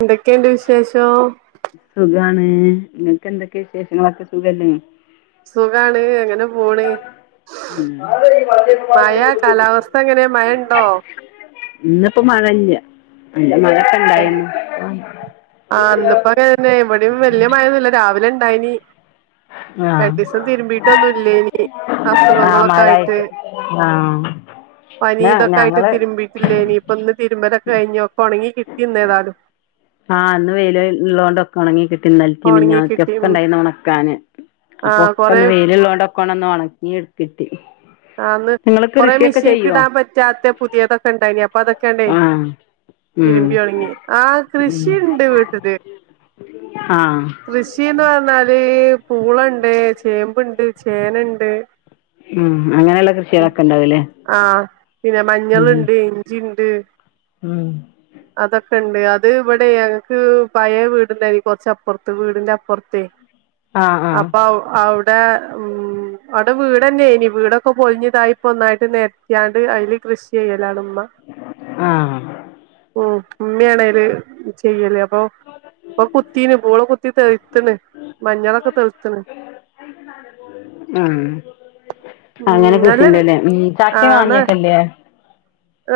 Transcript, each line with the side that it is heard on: right: എന്തൊക്കെണ്ട് വിശേഷം
left: സുഖാണ് ഇങ്ങക്ക് എന്തൊക്കെ വിശേഷങ്ങളൊക്കെ സുഖല്ലേ
right: സുഖാണ് അങ്ങനെ പോണ്‌
left: ആഹ്
right: കാലാവസ്ഥ എങ്ങനെ മഴ ഉണ്ടോ
left: ഇന്ന് ഇപ്പ മഴ ഇല്ല നല്ല മഴ
right: ആഹ്‌ ഇന്നിപ്പോ അതെന്നെ ഇവിടിം വല്യ മഴൊന്നും ഇല്ല രാവിലെ ഇണ്ടായിനി
left: ആ
right: രണ്ടീസം തിരുമ്പിട്ടൊന്നും ഇല്ലേനി അസുഖങ്ങളൊക്കെ ആയിട്ട്
left: ആഹ്‌
right: പനി ഇതൊക്ക ആയിട്ട് തിരുമ്പിട്ടില്ലേനി ഇപ്പൊ ഇന്ന് തിരുമ്പലൊക്കെ കഴിഞ്ഞൊക്കെ ഒണങ്ങി കിട്ടി ഇന്ന് ഏതാലും
left: ആഹ് ഇന്ന് വെയിൽ ഇള്ളോണ്ട് ഒണങ്ങി കിട്ടി ഇന്നല്ത്തേം
right: ഒണങ്ങി
left: മിനിഞ്ഞാന്നതേം
right: കിട്ടി
left: ഒക്കെ
right: ഉം
left: ഇണ്ടായിന്ന് ഒണക്കാന്
right: ആ
left: അപ്പൊ ഒക്കെ
right: കൊറെ
left: ഒന്ന് വെയില്ള്ളോണ്ടൊ കൊണ്ടൊന്ന് ഒണക്കി എട്ത്തിട്ടി
right: ആന്ന് ഇന്ന് കൊറേ മിഷീൻക്ക് ഇടാൻ പറ്റാത്ത പുതിയതൊക്കെ ഇണ്ടേയിനി അപ്പൊ അതൊക്കെ അണ്ടേ
left: ആ ഉം
right: ഇരുമ്പി ഒണങ്ങി ആഹ്‌
left: ഉം
right: കൃഷി ഇണ്ട് വീട്ടില്
left: ആ
right: കൃഷീന്ന് പറഞ്ഞാല് പൂളണ്ട് ചേമ്പിണ്ട് ചേന ഇണ്ട്
left: ഉം അങ്ങനെ ഇള്ള
right: ആഹ പിന്നെ
left: ഉം
right: മഞ്ഞള്ണ്ട് ഇഞ്ചി ഇണ്ട്
left: ഉം
right: അതൊക്കെ ഇണ്ട് അത് ഇവിടെ ഞങ്ങക്ക് പഴേ വീട്ണ്ടേനി കൊറച്ചപ്പറത്ത് ത്ത് വീടിന്റെ അപ്പൊറ്ത്തെ
left: ആഹ് ആഹ്
right: അപ്പൊ അവിടെ ഉം അവിടെ വീടെന്നെ ഏനി വീട് ഇപ്പൊ പൊളിഞ്ഞതായി ഇപ്പൊ ഒന്നായിട്ട് നിരത്തിയാണ്ട് അതില് കൃഷി ചെയ്യലാണ് ഉമ്മ
left: ആഹ്
right: ഉം ഉമ്മിയാണയില് ചെയ്യല് അപ്പൊ ഇപ്പൊ കുത്തിണ് പൂള കുത്തി തെഴുത്ത്ണ് മഞ്ഞളൊക്കെ തെളുത്ത്ണ്
left: ഉം
right: ഉം
left: അങ്ങനെ കൃഷി
right: നല്ല
left: ഇണ്ട്ല്ലേ ഉം ചക്കേം മാങ്ങേം ഒക്കെ ഇല്ലേ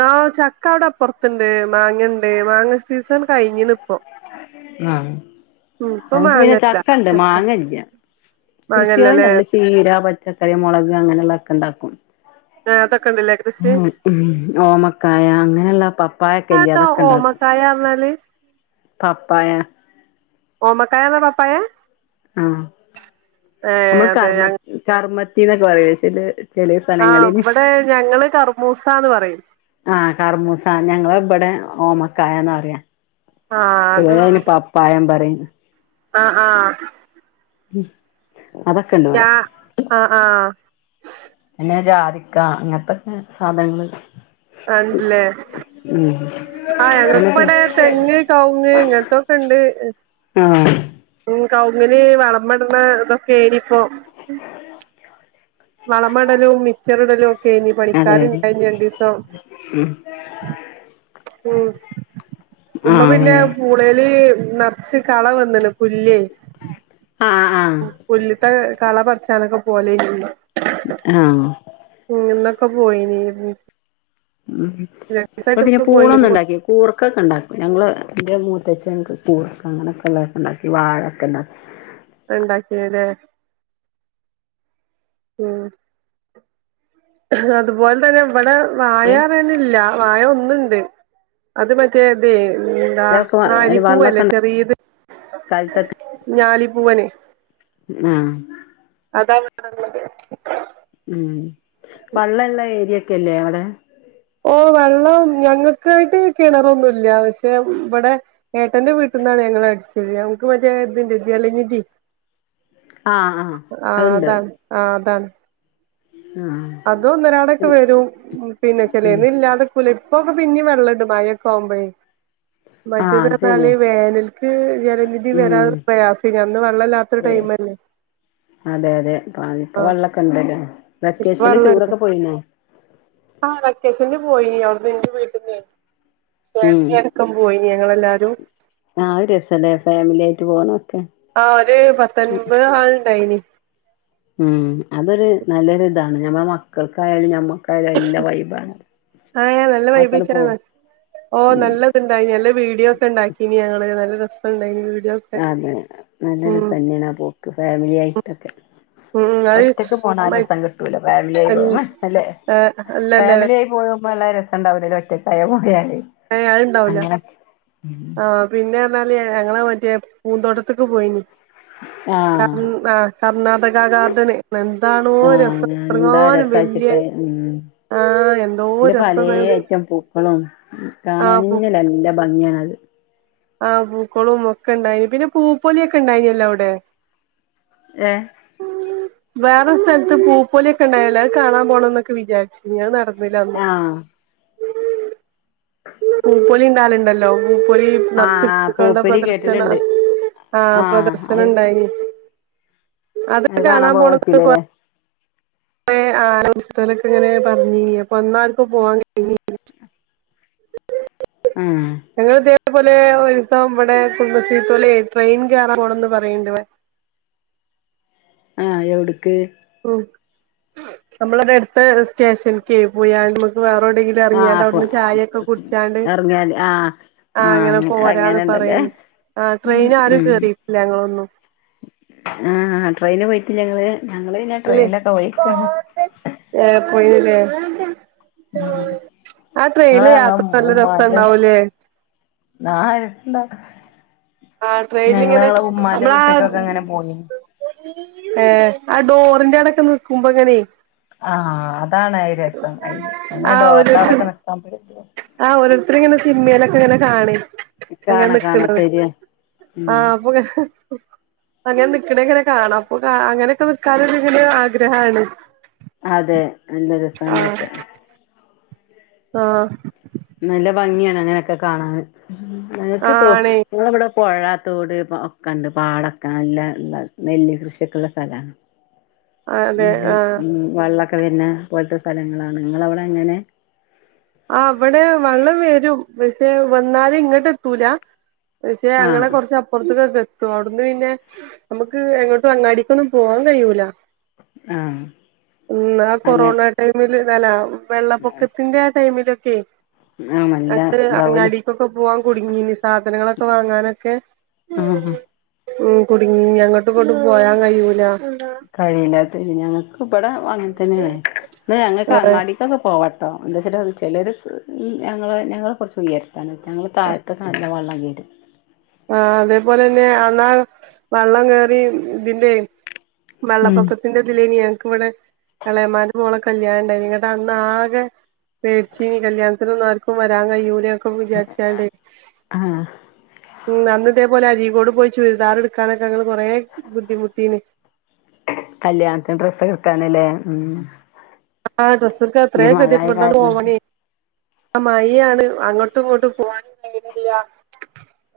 right: ആഹ്‌ ചക്ക അവിടെ അപ്പറ്ത്ത്ണ്ട് മാങ്ങ ഇണ്ട് മാങ്ങ സീസൺ കഴിഞ്ഞിണ് ഇപ്പം
left: ആഹ്‌ ഞങ്ങക്ക് പിന്നെ
right: മാങ്ങല്ല
left: ചക്കണ്ട്
right: ചക്ക
left: മാങ്ങ ഇല്ല്യ കൃഷ്യാള്
right: മാങ്ങല്ലല്ലേ
left: ഞങ്ങൾ ചീര പച്ചക്കറി മുളക് അങ്ങനെ ഉള്ള ഒക്കെ ഇണ്ടാക്കും
right: ആഹ് അതൊക്കെ ഇണ്ട്ല്ലേ
left: ഉം ഓമക്കായ അങ്ങനെള്ള പപ്പായൊക്കെ ഇല്ലേ
right: അതെന്താ
left: അതൊക്കെ ഇണ്ടാക്കും
right: ഓമക്കായ പറഞ്ഞാല്
left: പപ്പായ
right: ഓമക്കായാ തന്നെ പാപ്പായ
left: ആഹ
right: ഏഹ്
left: നമ്മള്
right: അതെ
left: കർമ്മ
right: ഞങ്ങ
left: കർമ്മത്തിന്നൊക്കെ പറയേ ചെലേ
right: ആഹ്‌ ഇവിടെ ഞങ്ങള് കർമൂസാന്ന് പറയും
left: ആഹ കർമൂസ ഞങ്ങള് ഇബടെ ഓമക്കായാന്ന പറയാ
right: ആഹ്
left: ചെലൊര് അയിന് പപ്പായാന്ന് പറയും
right: ആഹ ആഹ
left: ഉം
right: ച ആഹ ആഹ
left: പിന്നെ ജാതിക്ക അങ്ങനത്തെക്കെ സാധനങ്ങൾ
right: അന്ന്ല്ലേ
left: ഉം
right: ആഹ്
left: എന്നിട്ട്
right: ഞങ്ങപ്പടെ തെങ്ങ് കവുങ്ങ് ഇങ്ങനത്തൊക്കെ ഉണ്ട്
left: ആഹ്
right: ഉം കൗങ്ങിന് വളം പെടണ ഇതൊക്കെ ഏരിപ്പോ വളമെടലും മിച്ചറിടലും ഒക്കെനി
left: അതെ അതെ
right: പണിക്കാരുണ്ടായിന് രണ്ടീസം
left: ഉം
right: ഉം ഉമ്മ
left: ആഹ്
right: പിന്നേ
left: അങ്ങനെ
right: കൂടേല് നെറച്ച് കള വന്ന്ണ് പുല്ലേ
left: ആഹ് ആഹ്
right: പുല്ല്ത്തെ കള പറച്ചാനക്കെ പോലെയുള്ളെ
left: അഹ്
right: ഇന്നൊക്കെ പോയേനേര്ന്ന്
left: ഉം പ്പ പിന്നെ
right: ഉമ്മ പോയി
left: പൂളൊന്നൊണ്ടാക്കി കൂർക്കക്കെണ്ടാക്കും ഞങ്ങള് എന്റെ മൂത്തച്ച എൻക് കൂർക്ക അങ്ങനെക്കൊള്ളേഉണ്ടാക്കി വാഴക്കെ ഉണ്ടാക്കി
right: ണ്ടാക്കിയല്ലേ ഉ ഹ് അതുപോലെ തന്നെ ഇവിടെ വാഴെറയനില്ല വാഴ ഒന്നുണ്ട് അത് മറ്റേ ഇതേ ദാ
left: അതിലൊക്കെ വള്ളൊക്കെ
right: നാലിപ്പൂവല്ലേ
left: ഉണ്ടാ
right: ചെറിയത്
left: കാലത്തൊക്കെ
right: ഞാലിപ്പൂവന്
left: നാ
right: അതാണ് [unintelligible] അതെ [unintelligible]
left: ഉ വള്ളംള്ള ഏരിയക്കെയല്ലേ അവിടെ
right: ഓ വെള്ളം ഞങ്ങക്കായിട്ട് കിണറൊന്നുല്ല പക്ഷെ വിടെ ഏട്ടന്റെ വീട്ടിന്നാണ് ഞങ്ങള് അടിച്ചഴ്ക നമുക്ക് മറ്റേ ഇതിണ്ട് ജലനിധി
left: ആഹ് ആഹ്
right: ആഹ്
left: അതുണ്ട്
right: അതാണ് ആഹ് അതാണ്
left: ആഹ്
right: അതൂന്നിരാടൊക്കെ വരും പിന്നെ
left: ഉം
right: ചെലേന് ഇല്ലാതെ പുലെപ്പക്കെ പിന്നെ വെള്ളണ്ട് മഴ യൊക്കെയാവുമ്പഴേ
left: ആഹ് അത്
right: മറ്റേത്റഞ്ഞാല്
left: ശരിയാ
right: വേനൽക്ക് ജലനിധി
left: ഉം
right: വരാൻ പ്രയാസിന്ന് അന്ന് വെള്ളല്ലാത്തൊരു
left: പ്രയാ
right: ടൈമല്ലേ
left: അതെ അതെ [unintelligible] ഇപ്പ വെള്ളക്കെ ഉണ്ടല്ലേ
right: [unintelligible] വെള്ള ടുക്ക് ആ വെക്കേഷനില് പോയി അവിടുന്ന് എന്റെ വീട്ടിന്ന്
left: ഉം
right: [unintelligible] ക്കം പോയി ഞങ്ങളെല്ലാരും
left: ആഹ് ഒരു രസല്ലേ ഫാമിലി ആയിട്ട് പോണ ഒക്കെ
right: ആഹ് ഒരു പത്തൊൻപത് ആള് ഉണ്ടായിന്
left: ഉം അതൊരു നല്ലൊരു ഇതാണ് ഞമ്മ മക്കൾക്കായാലും ഞമ്മ
right: ആഹ് എങ്ങനെ നല്ല വൈബ്
left: ആക്കണ് പോ
right: കൊച്ചാണോ ഓ
left: ഉം
right: നല്ല ണ്ടായി നല്ല വീഡിയോ ക്കെണ്ടാക്കിനി ഞങ്ങള് നല്ല രസംണ്ടായി വീഡിയോ ഒക്കെ
left: അതെ നല്ല
right: ഉം
left: രസന്നെയാണാ പോക്ക് ഫാമിലി ആയിട്ടൊക്കെ
right: ഉം അത്
left: ഒറ്റക്ക്
right: മ
left: പോണാരസം കിട്ടൂല ഫാമിലി ആയി
right: അൽ
left: പോവുമ്പൊ അല്ലെ
right: ഏഹ് അല്ലല്ല
left: ഫാമിലി ആയി പോക്മ്പാെ നല്ല ര രണ്ടാവലേ ഒറ്റക്കായ പോയാല്
right: ഏ അത്ണ്ടാവൂല
left: അങ്ങനെ ഉം
right: ആഹ് പിന്നെ എന്നാല് ഞങ്ങളാ മറ്റേ പൂന്തോട്ടത്തക്ക് പോയിന് കർ
left: ആഹ്
right: ആഹ് കർണാടക ഗാർഡന് എന്താണോ രസം
left: ആഹ് എന്താ
right: ഇത്രങ്ങാനും വല്യ
left: രസാച്ചിട്ട്
right: ആഹ് എന്തോ
left: പിന്നെ പലേ
right: രസംന്നറിയോ
left: ഐറ്റം പൂക്കളും
right: ആഹ് പൂ
left: കാണാനല്ല നല്ല ഭംഗിയാണത്
right: ആഹ് പൂക്കളവും ഒക്കെ ഉണ്ടായി പിന്നെ പൂപ്പൊലി ഒക്കെ ഉണ്ടായിനല്ലോ അവിടെ
left: ഏ
right: വേറെ സ്ഥലത്ത് പൂ പൊലിക്കെ ഉണ്ടായലെ അത് കാണാൻ പോകണം എന്നൊക്കെ വിചാരി നിയാ നടന്നില്ല അന്ന്
left: ആഹ്
right: പൂപ്പൊലി ഉണ്ടാലുണ്ടല്ലോ പൂപ്പൊലി
left: ആഹ്
right: നർച്ചു
left: ആഹ്
right: പൂക്കളുടെ
left: പൂപ്പലി
right: പ്രദർശന
left: കേട്ടിട്ടുണ്ട്.
right: ആഹ് പ്രദർശനം ഉണ്ടായി അത് കെ കാണാൻ പോണത് കൊ കുറേ അഹ് ആ പുസ്തകലൊക്കെ ഇങ്ങനെ പറഞ്ഞി പ്പന്നർക്കും പോവാൻ [unintelligible] [inaudible]
left: ആഹ്
right: ഞങ്ങൾ ഇതേ പോലെ ഒരു ദിവസം ഇവിടെ കടുംബശ്രീത്തോലെ ട്രെയിൻ കേറാൻ പോണന്ന് പറയ്ണ്ട് [unintelligible]
left: ആഹ് എവിടുക്ക്?
right: ഉം നമ്മളടെ അടുത്ത് സ്റ്റേഷനക്ക് പോയി നമുക്ക് വേറെവിടെങ്കിലും
left: ആഹ്
right: ഇറങ്ങിയണ്ട്
left: അപ്പൊ
right: അവിടന്ന് ചായൊക്കെ കുടിച്ചാണ്ട്
left: എറങ്ങിയാല് ആഹ്
right: ആഹ് അങ്ങനെ പോരാന്ന് പറയന്ന് ആഹ്
left: ഉം
right: ട്രെയിന് ആരും
left: ഉം
right: കേറിയിട്ടില്ല ഞങ്ങളൊന്നും
left: ആഹ് ട്രെയിന് പോയിട്ടില്ല ഇങ്ങള്? ഞങ്ങള് പിന്നെ
right: അല്ലേ
left: ട്രെയിനിലൊക്കെ പോയിക്കാണ്.
right: ഏഹ് പോയില്ലേ
left: ഉം
right: ആഹ്
left: ഞങ്ങള്
right: ട്രെയിനല്
left: ഞങ്ങളെ
right: യാത്ര നല്ല
left: ഉമ്മാന്റെ
right: രസണ്ടാവുലെ?
left: ആഹ് രെസണ്ടാവും
right: ആഹ് ട്രെയിനിൽങ്ങനെ
left: ഉമ്മാന്റെ
right: നമ്മളാ
left: വീട്ടിക്കൊക്കെ അങ്ങനെ പോയിനി
right: ഏഹ് ആഹ് ഡോറിൻന്റെറെ അടൊക്കെ നിക്കുമ്പോ എങ്ങനെ
left: ആഹ് അതാണ് ആഹ് രസം അയി അയ് ഡോറ അവിടെക്കെ നിൽക്കാൻ പെടിയ
right: ആഹ് ഓരോരുത്തർ ഇങ്ങനെ സിനിമയിലൊക്കെ ഇങ്ങനെ കാണെയ് അങ്ങനെ
left: കാണാ കാണാ
right: നിക്കണത്
left: ശരിയാ ഉം
right: ആഹ്പ്പക്ക [unintelligible] അങ്ങനെ നിക്കണേ ഇങ്ങനെ കാണാം അപ്പൊ അങ്ങനെയൊക്കെ നിക്കാനെ ഇങ്ങനെ ആഗ്രഹാണ്
left: അതെ നല്ല രസാനൊക്കെ
right: ആഹ്
left: നല്ല ഭംഗിയാണ് അങ്ങനെയൊക്കെ കാണാൻ
right: ആ
left: നിങ്ങക്ക് തോ
right: ആണേ
left: ഞങ്ങളിവിടെ പൊഴ തോട് ഒക്കെണ്ട് പാടൊക്ക നല്ലള്ള കൃഷിയൊക്കെ ഉള്ള സ്ഥലമാണ്
right: അതെ
left: നല്ല
right: ആ
left: വള്ളമൊക്കെ വെരിന്ന പോലത്തെ സ്ഥലങ്ങളാണ് നിങ്ങളവിടെ അങ്ങനെ
right: ആഹ് ഇവിടെ വള്ളം വരും പക്ഷെ വന്നാല് ഇങ്ങോട്ട് എത്തൂല പക്ഷെ ഞങ്ങളെ
left: ആഹ്
right: കുറച്ച്പ്പുറത്ക്കക്കെ എത്തു അവിടുന്ന് പിന്നെ നമുക്ക് എങ്ങോട്ടും അങ്ങാടിക്കൊന്നും പോവാൻ കഴിയൂല
left: ആഹ്
right: ഉം ആഹ്
left: അങ്ങനെ
right: കൊറോണ ടൈമിൽ ഇല്ല വെള്ളപ്പൊക്കത്തിന്റെ ആഹ് ടൈമിലൊക്കെ
left: ആഹ് നല്ല
right: അത്ര
left: ഇതാവൂലേ
right: അങ്ങാടീക്കൊക്കെ പോവാൻ കുടുങ്ങീന് സാധനങ്ങളൊക്കെ വാങ്ങാനൊക്കെ
left: ആഹ് അഹ്
right: ഉം കുടുങ്ങി അങ്ങട്ടും ഇങ്ങട്ടും പോരാൻ കയ്യൂല
left: കഴിയില്ലാത്ത ഞങ്ങൾക്ക് ഇബടെ അങ്ങനെ തന്നേണ് പിന്നെ ഞങ്ങൾക്ക് അങ്ങാടി തൊക്കെ പോവട്ടോ എന്താചാല് ചിലർ ഞങ്ങൾ ഞങ്ങൾ കുറച്ച് ഉയര്ത്തി ത്താണ് ഞങ്ങള് താഴത്തെ നല്ലം വള്ളം കേറും
right: ആഹ് അതേപോലെ ന്നെ ആന്നാ വള്ളം കേറി ഇതിന്റെ
left: ഉം
right: വെള്ളപ്പൊക്കത്തിന്റെ ഇതിലേനി ഞങ്ങൾക്ക് ഇവടെ എളേമാന്റെ മോളെ കല്യാണ ഉണ്ടായി എന്നട്ട് അന്നാകെ പേടിച്ചീനി കല്യാണതിനൊന്നും ആർക്കും വരാൻ കയ്യൂലെ
left: [unintelligible] ആഹ്
right: ഉം അന്ന് ഇതേപോലെ അരീകോട് പോയി ചുരിദാറ്ഡ്ക്കാനൊക്കെ ഞങ്ങള് കുറേ ബുദ്ധിമുട്ടീന്
left: കല്യാണത്തിന് ഡ്രസ്സൊക്കെട്ക്കാനല്ലേ
right: ആഹ് ഡ്രെസ്സിടക്കാൻ എത്രെ ഗതിയേട്ട് ഇവിടെനാണ്ട്
left: കാരണം
right: പോവാനെ ആഹ് മഴേം ആണ് അങ്ങട്ടും ഇങ്ങട്ടും പോവാനും കഴിയണില്ല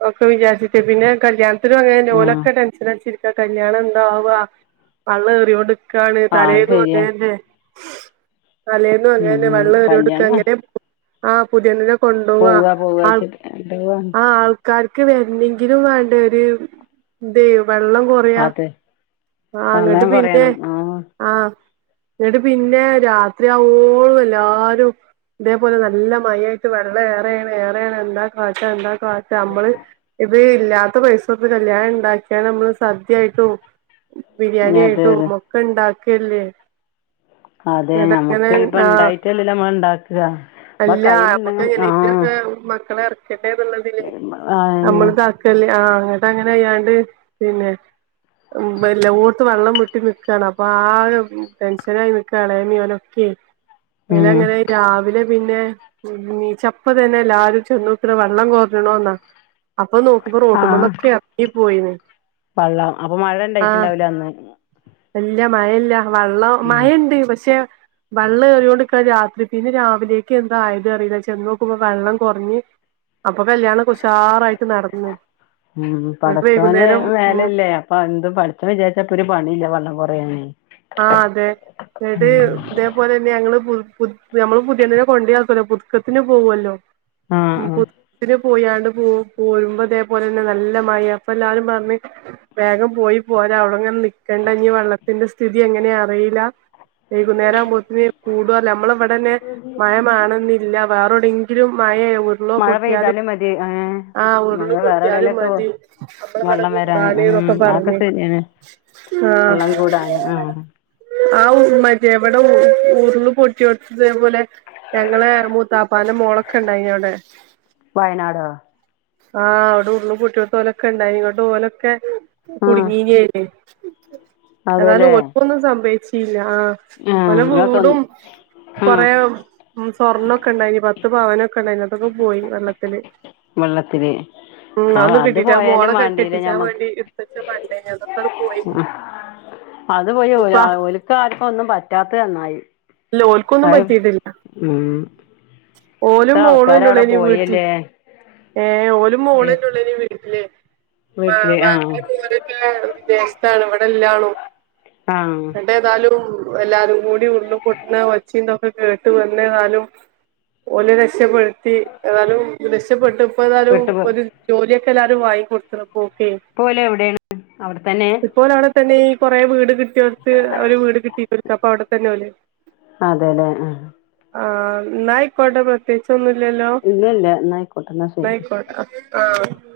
right: ഒക്കെ വിചാരിച്ചിട്ടേ പിന്നെ കല്യാണ ഓലും അങ്ങനെന്നേ
left: ഉം
right: ഓലൊക്കെ ടെൻഷൻ അടച്ചിരിക്ക കല്യാണം എന്താവാ വള്ളം എറിയോൺടി ക്കാ കാണ്
left: ആഹ് അത്
right: തലേന്നും
left: ശരിയാ
right: അങ്ങനെന്ന തലേന്നും അങ്ങേന്നെ
left: ഉം
right: വെള്ളം ഏറിയോൺടിക്കാ
left: കല്യാണം
right: എങ്ങനെ ആഹ് പുതിയണ്ണിനെ കൊണ്ടോവാ
left: പോവാ
right: ആൾ
left: പോവാച്ചിട്ട് എന്തുവാണ്
right: ആഹ് ആൾ ക്കാർക്ക് വരണെങ്കിലും വേണ്ടെ ഒര് ഇതേ വെള്ളം കൊറയാ
left: അതെ
right: ആഹ് ങ്ങട്ട്
left: വെള്ളം
right: പിന്നെ
left: കൊറയണം ആഹ്
right: ആഹ് എന്നിട്ട് പിന്നെ രാത്രിയാവോളം എല്ലാരും പോലെ നല്ല മഴ ആയിട്ട് വെള്ളം ഏറേണ് ഏറേണ് എന്താ കാട്ടാ എന്താ കാട്ടാ നമ്മള് ഇത് ഇല്ലാ എത്ര പൈസ കൊട്ത്ത് കല്യാണം ണ്ടാക്കിയാ നമ്മള് സദ്യായിട്ടും
left: അതെ അതെ
right: ബിരിയാണിയിട്ടും ക്കണ്ടാക്കല്ലേ.
left: അതെ ഞമ്മക്ക് ഇപ്പ
right: ആഹ്
left: ഇണ്ടായിട്ടല്ലല്ലോ നമ്മൾ ണ്ടാക്കാ.
right: അല്ല [unintelligible] മക്കളെ എർക്കട്ടെ ന്ന്ള്ളതില്
left: ആന്നെ
right: നമ്മള് [unintelligible] കല്യാ ആഹ് ങ്ങട്ട് അങ്ങനെ അയ്യാണ്ട് പിന്നെ വെല്ല ഓട്ത്ത് വെള്ളം വട്ടി നിക്കാണ് അപ്പ ആകെ ടെൻഷനായി ന്ന്ക്കാണ് മ്മിം ഓലൊക്കെ.
left: ഉം
right: [unintelligible] രാവിലെ പിന്നെ നീചപ്പ തന്നെല്ലാരും ചെന്നോക്ക്ണ വെള്ളം കൊർഞ്ഞ്ണോ ന്നാ. അപ്പ നോക്കുമ്പോ റോട്ട്മന്നൊക്കെ എർങ്ങി പോയിന്.
left: വള്ള അപ്പ മഴ ണ്ടായിട്ടുണ്ടാവില്ല അന്ന്.
right: അല്ല മഴല്ല വള്ളം
left: ഉം
right: മഴണ്ട് പക്ഷെ വള്ളേറിയോണ്ട്ക്ക രാത്രി പിന്നെ രാവിലെ ക്കി എന്തായത് അറീല ചെന്നോക്കുമ്പോ വെള്ളം കൊർഞ്ഞ് അപ്പ കല്ല്യാണം കൊഷാറായിട്ട് നടന്ന് ഇപ്പ വൈകുന്നേരം ഉം
left: പന്തും പട്ച്ചോൻ വിചാരിച്ച പ്പരു പണില്ല വള്ളം കൊറ്യാൻ.
right: ആഹ് അതെ ങ്ങട്ട് തേ പോലെന്നെ ഞങ്ങള് പു പു ഞമ്മള് പുതിയണ്ണ്നെ കൊണ്ടായിക്കല്ലോ പുതുക്കത്ത്ന് പോകുല്ലോ. ആഹ് പു പിന്നെ പോയാണ്ട് പോ പോരുമ്പോ അതേപോലെ തന്നെ നല്ല മഴ അപ്പ എല്ലാരും പർഞ്ഞ് വേഗം പോയി പോര അഒടങ്ങനെ നിക്കണ്ട ഇനി വെള്ളത്തിന്റെ സ്ഥിതി എങ്ങനെ അറിയില്ല. വൈകുന്നേരാവുമ്പത്ത്ന് കൂടൊല്ലൊ മ്മള ഇവടെന്നെ മഴമാണെന്ന് ഇല്ല വേറെ ഒടെങ്കിലും മഴേ
left: മഴ പെയ്താലും മതി ഏഹ് മഴ
right: ഉരുള് പൊട്ടിയാലും
left: വേറെടയിലൊക്കെ പോ
right: മതി നമ്മളെ ഇവിടെ
left: വള്ളം വ
right: കൂടാന്
left: ഉം
right: ന്നൊക്കെ
left: അഹക്കെ
right: പറഞ്ഞ്
left: ശരിയാണ് വള്ളം കൂടാണ് ആഹ്.
right: ആഹ് ഉ മറ്റേ ഇവടെ ഉരുള് പൊട്ട്യോട്ത്ത് തേ പോലെ ഞങ്ങളെ മൂത്താപ്പാന്റെ മോളൊക്കെ ഇണ്ടായിനോടെ.
left: വയനാടോ?
right: ആഹ് അവടെ ഉര്ള് പൊട്ട്യോട്ത്ത് ഓലൊക്കെ ണ്ടായിനി ഇങ്ങട്ട് ഓലൊക്കെ
left: ആഹ്
right: കുടുങ്ങീനി എന്നാലും
left: അതെല്ലേ
right: ഓൽക്കൊന്നും സംഭവച്ചില്ല ആഹ്
left: ആഹ്
right: ഓലെ
left: ഇങ്ങളെ സ്വ
right: വീടും
left: ആഹ്
right: കൊറേ ഉം സ്വർണ്ണംക്കെ ണ്ടായിന് പത്ത് പാവനൊക്കെ ണ്ടായിന് അതൊക്കെ പോയി വെള്ളത്തില്
left: വെള്ളത്തില്
right: ഉം
left: ആഹ്
right: അഒന്നും
left: അത്
right: കിട്ടിട്ട മോളെ
left: പോയാലും
right: കെട്ടി
left: വാണ്ടീല
right: ട്ടിച്ചാൻ വേണ്ടി ഇട്ത്തച്ച പണ്ടേനി അതൊക്കാണ്ട് പോയി.
left: ഞമ്മക്ക് അത് പോയി
right: ഉപ്പ
left: ഓലാ ഓൽക്കാ ആർക്കന്നും പറ്റാത്ത നന്നായി.
right: ല്ല ഓൽക്കൊന്നും
left: അത്
right: പറ്റീട്ടില്ല
left: ഉം
right: ഓലും
left: ഇത്ര
right: മോളും
left: ആൾക്കാര് അവിടെ
right: എന്നൊള്ളേനി വീട്ട്ൽ.
left: പോയല്ലേ
right: ഏഹ് ഓലും മോളനൊള്ളേനി വീട്ടില്. മാ
left: വീട്ടില് ആഹ്
right: മാപ്പിളീം മോനൊക്കെ വിദേശത്താണ് ഇവടെല്ലാണും
left: ആഹ്
right: ത്താലും എല്ലാരും കൂടി ഉള്ളും പൊട്ട്ണ ഒച്ചിം ന്തൊക്കെ കേട്ട് വന്നതാലും ഓലെ രക്ഷപ്പെ ക്കി ഏതാലും രക്ഷപ്പെട്ട് ഇപ്പ ഏതാലും
left: പെട്ടു
right: ഒരു ജോലിയൊക്കെ എല്ലാരും വാങ്ങി കൊട്ത്ത്ണ്പ്പോ ഓക്കെ.
left: പ്പ ഓല് എവിടെണ് അവടെത്തന്നെ?
right: ഇപ്പോല അവിടെ തന്നെ ഈ കുറെ വീട് കിട്ടിയോടുത്ത് അവര് വീട് കിട്ടിടുക്ക അപ്പൊ അവിടെ തന്നെ പോലെ
left: അതെല്ലേ ആഹ്
right: ആഹ് നായക് കോട്ട പ്രത്യേച്ചൊന്നും ഇല്ലല്ലോ
left: ഇല്ല ഇല്ല എന്നാ ആയിക്കോട്ടെ എന്നാ ശരി
right: നായക്കട്ട അഹ് ആഹ്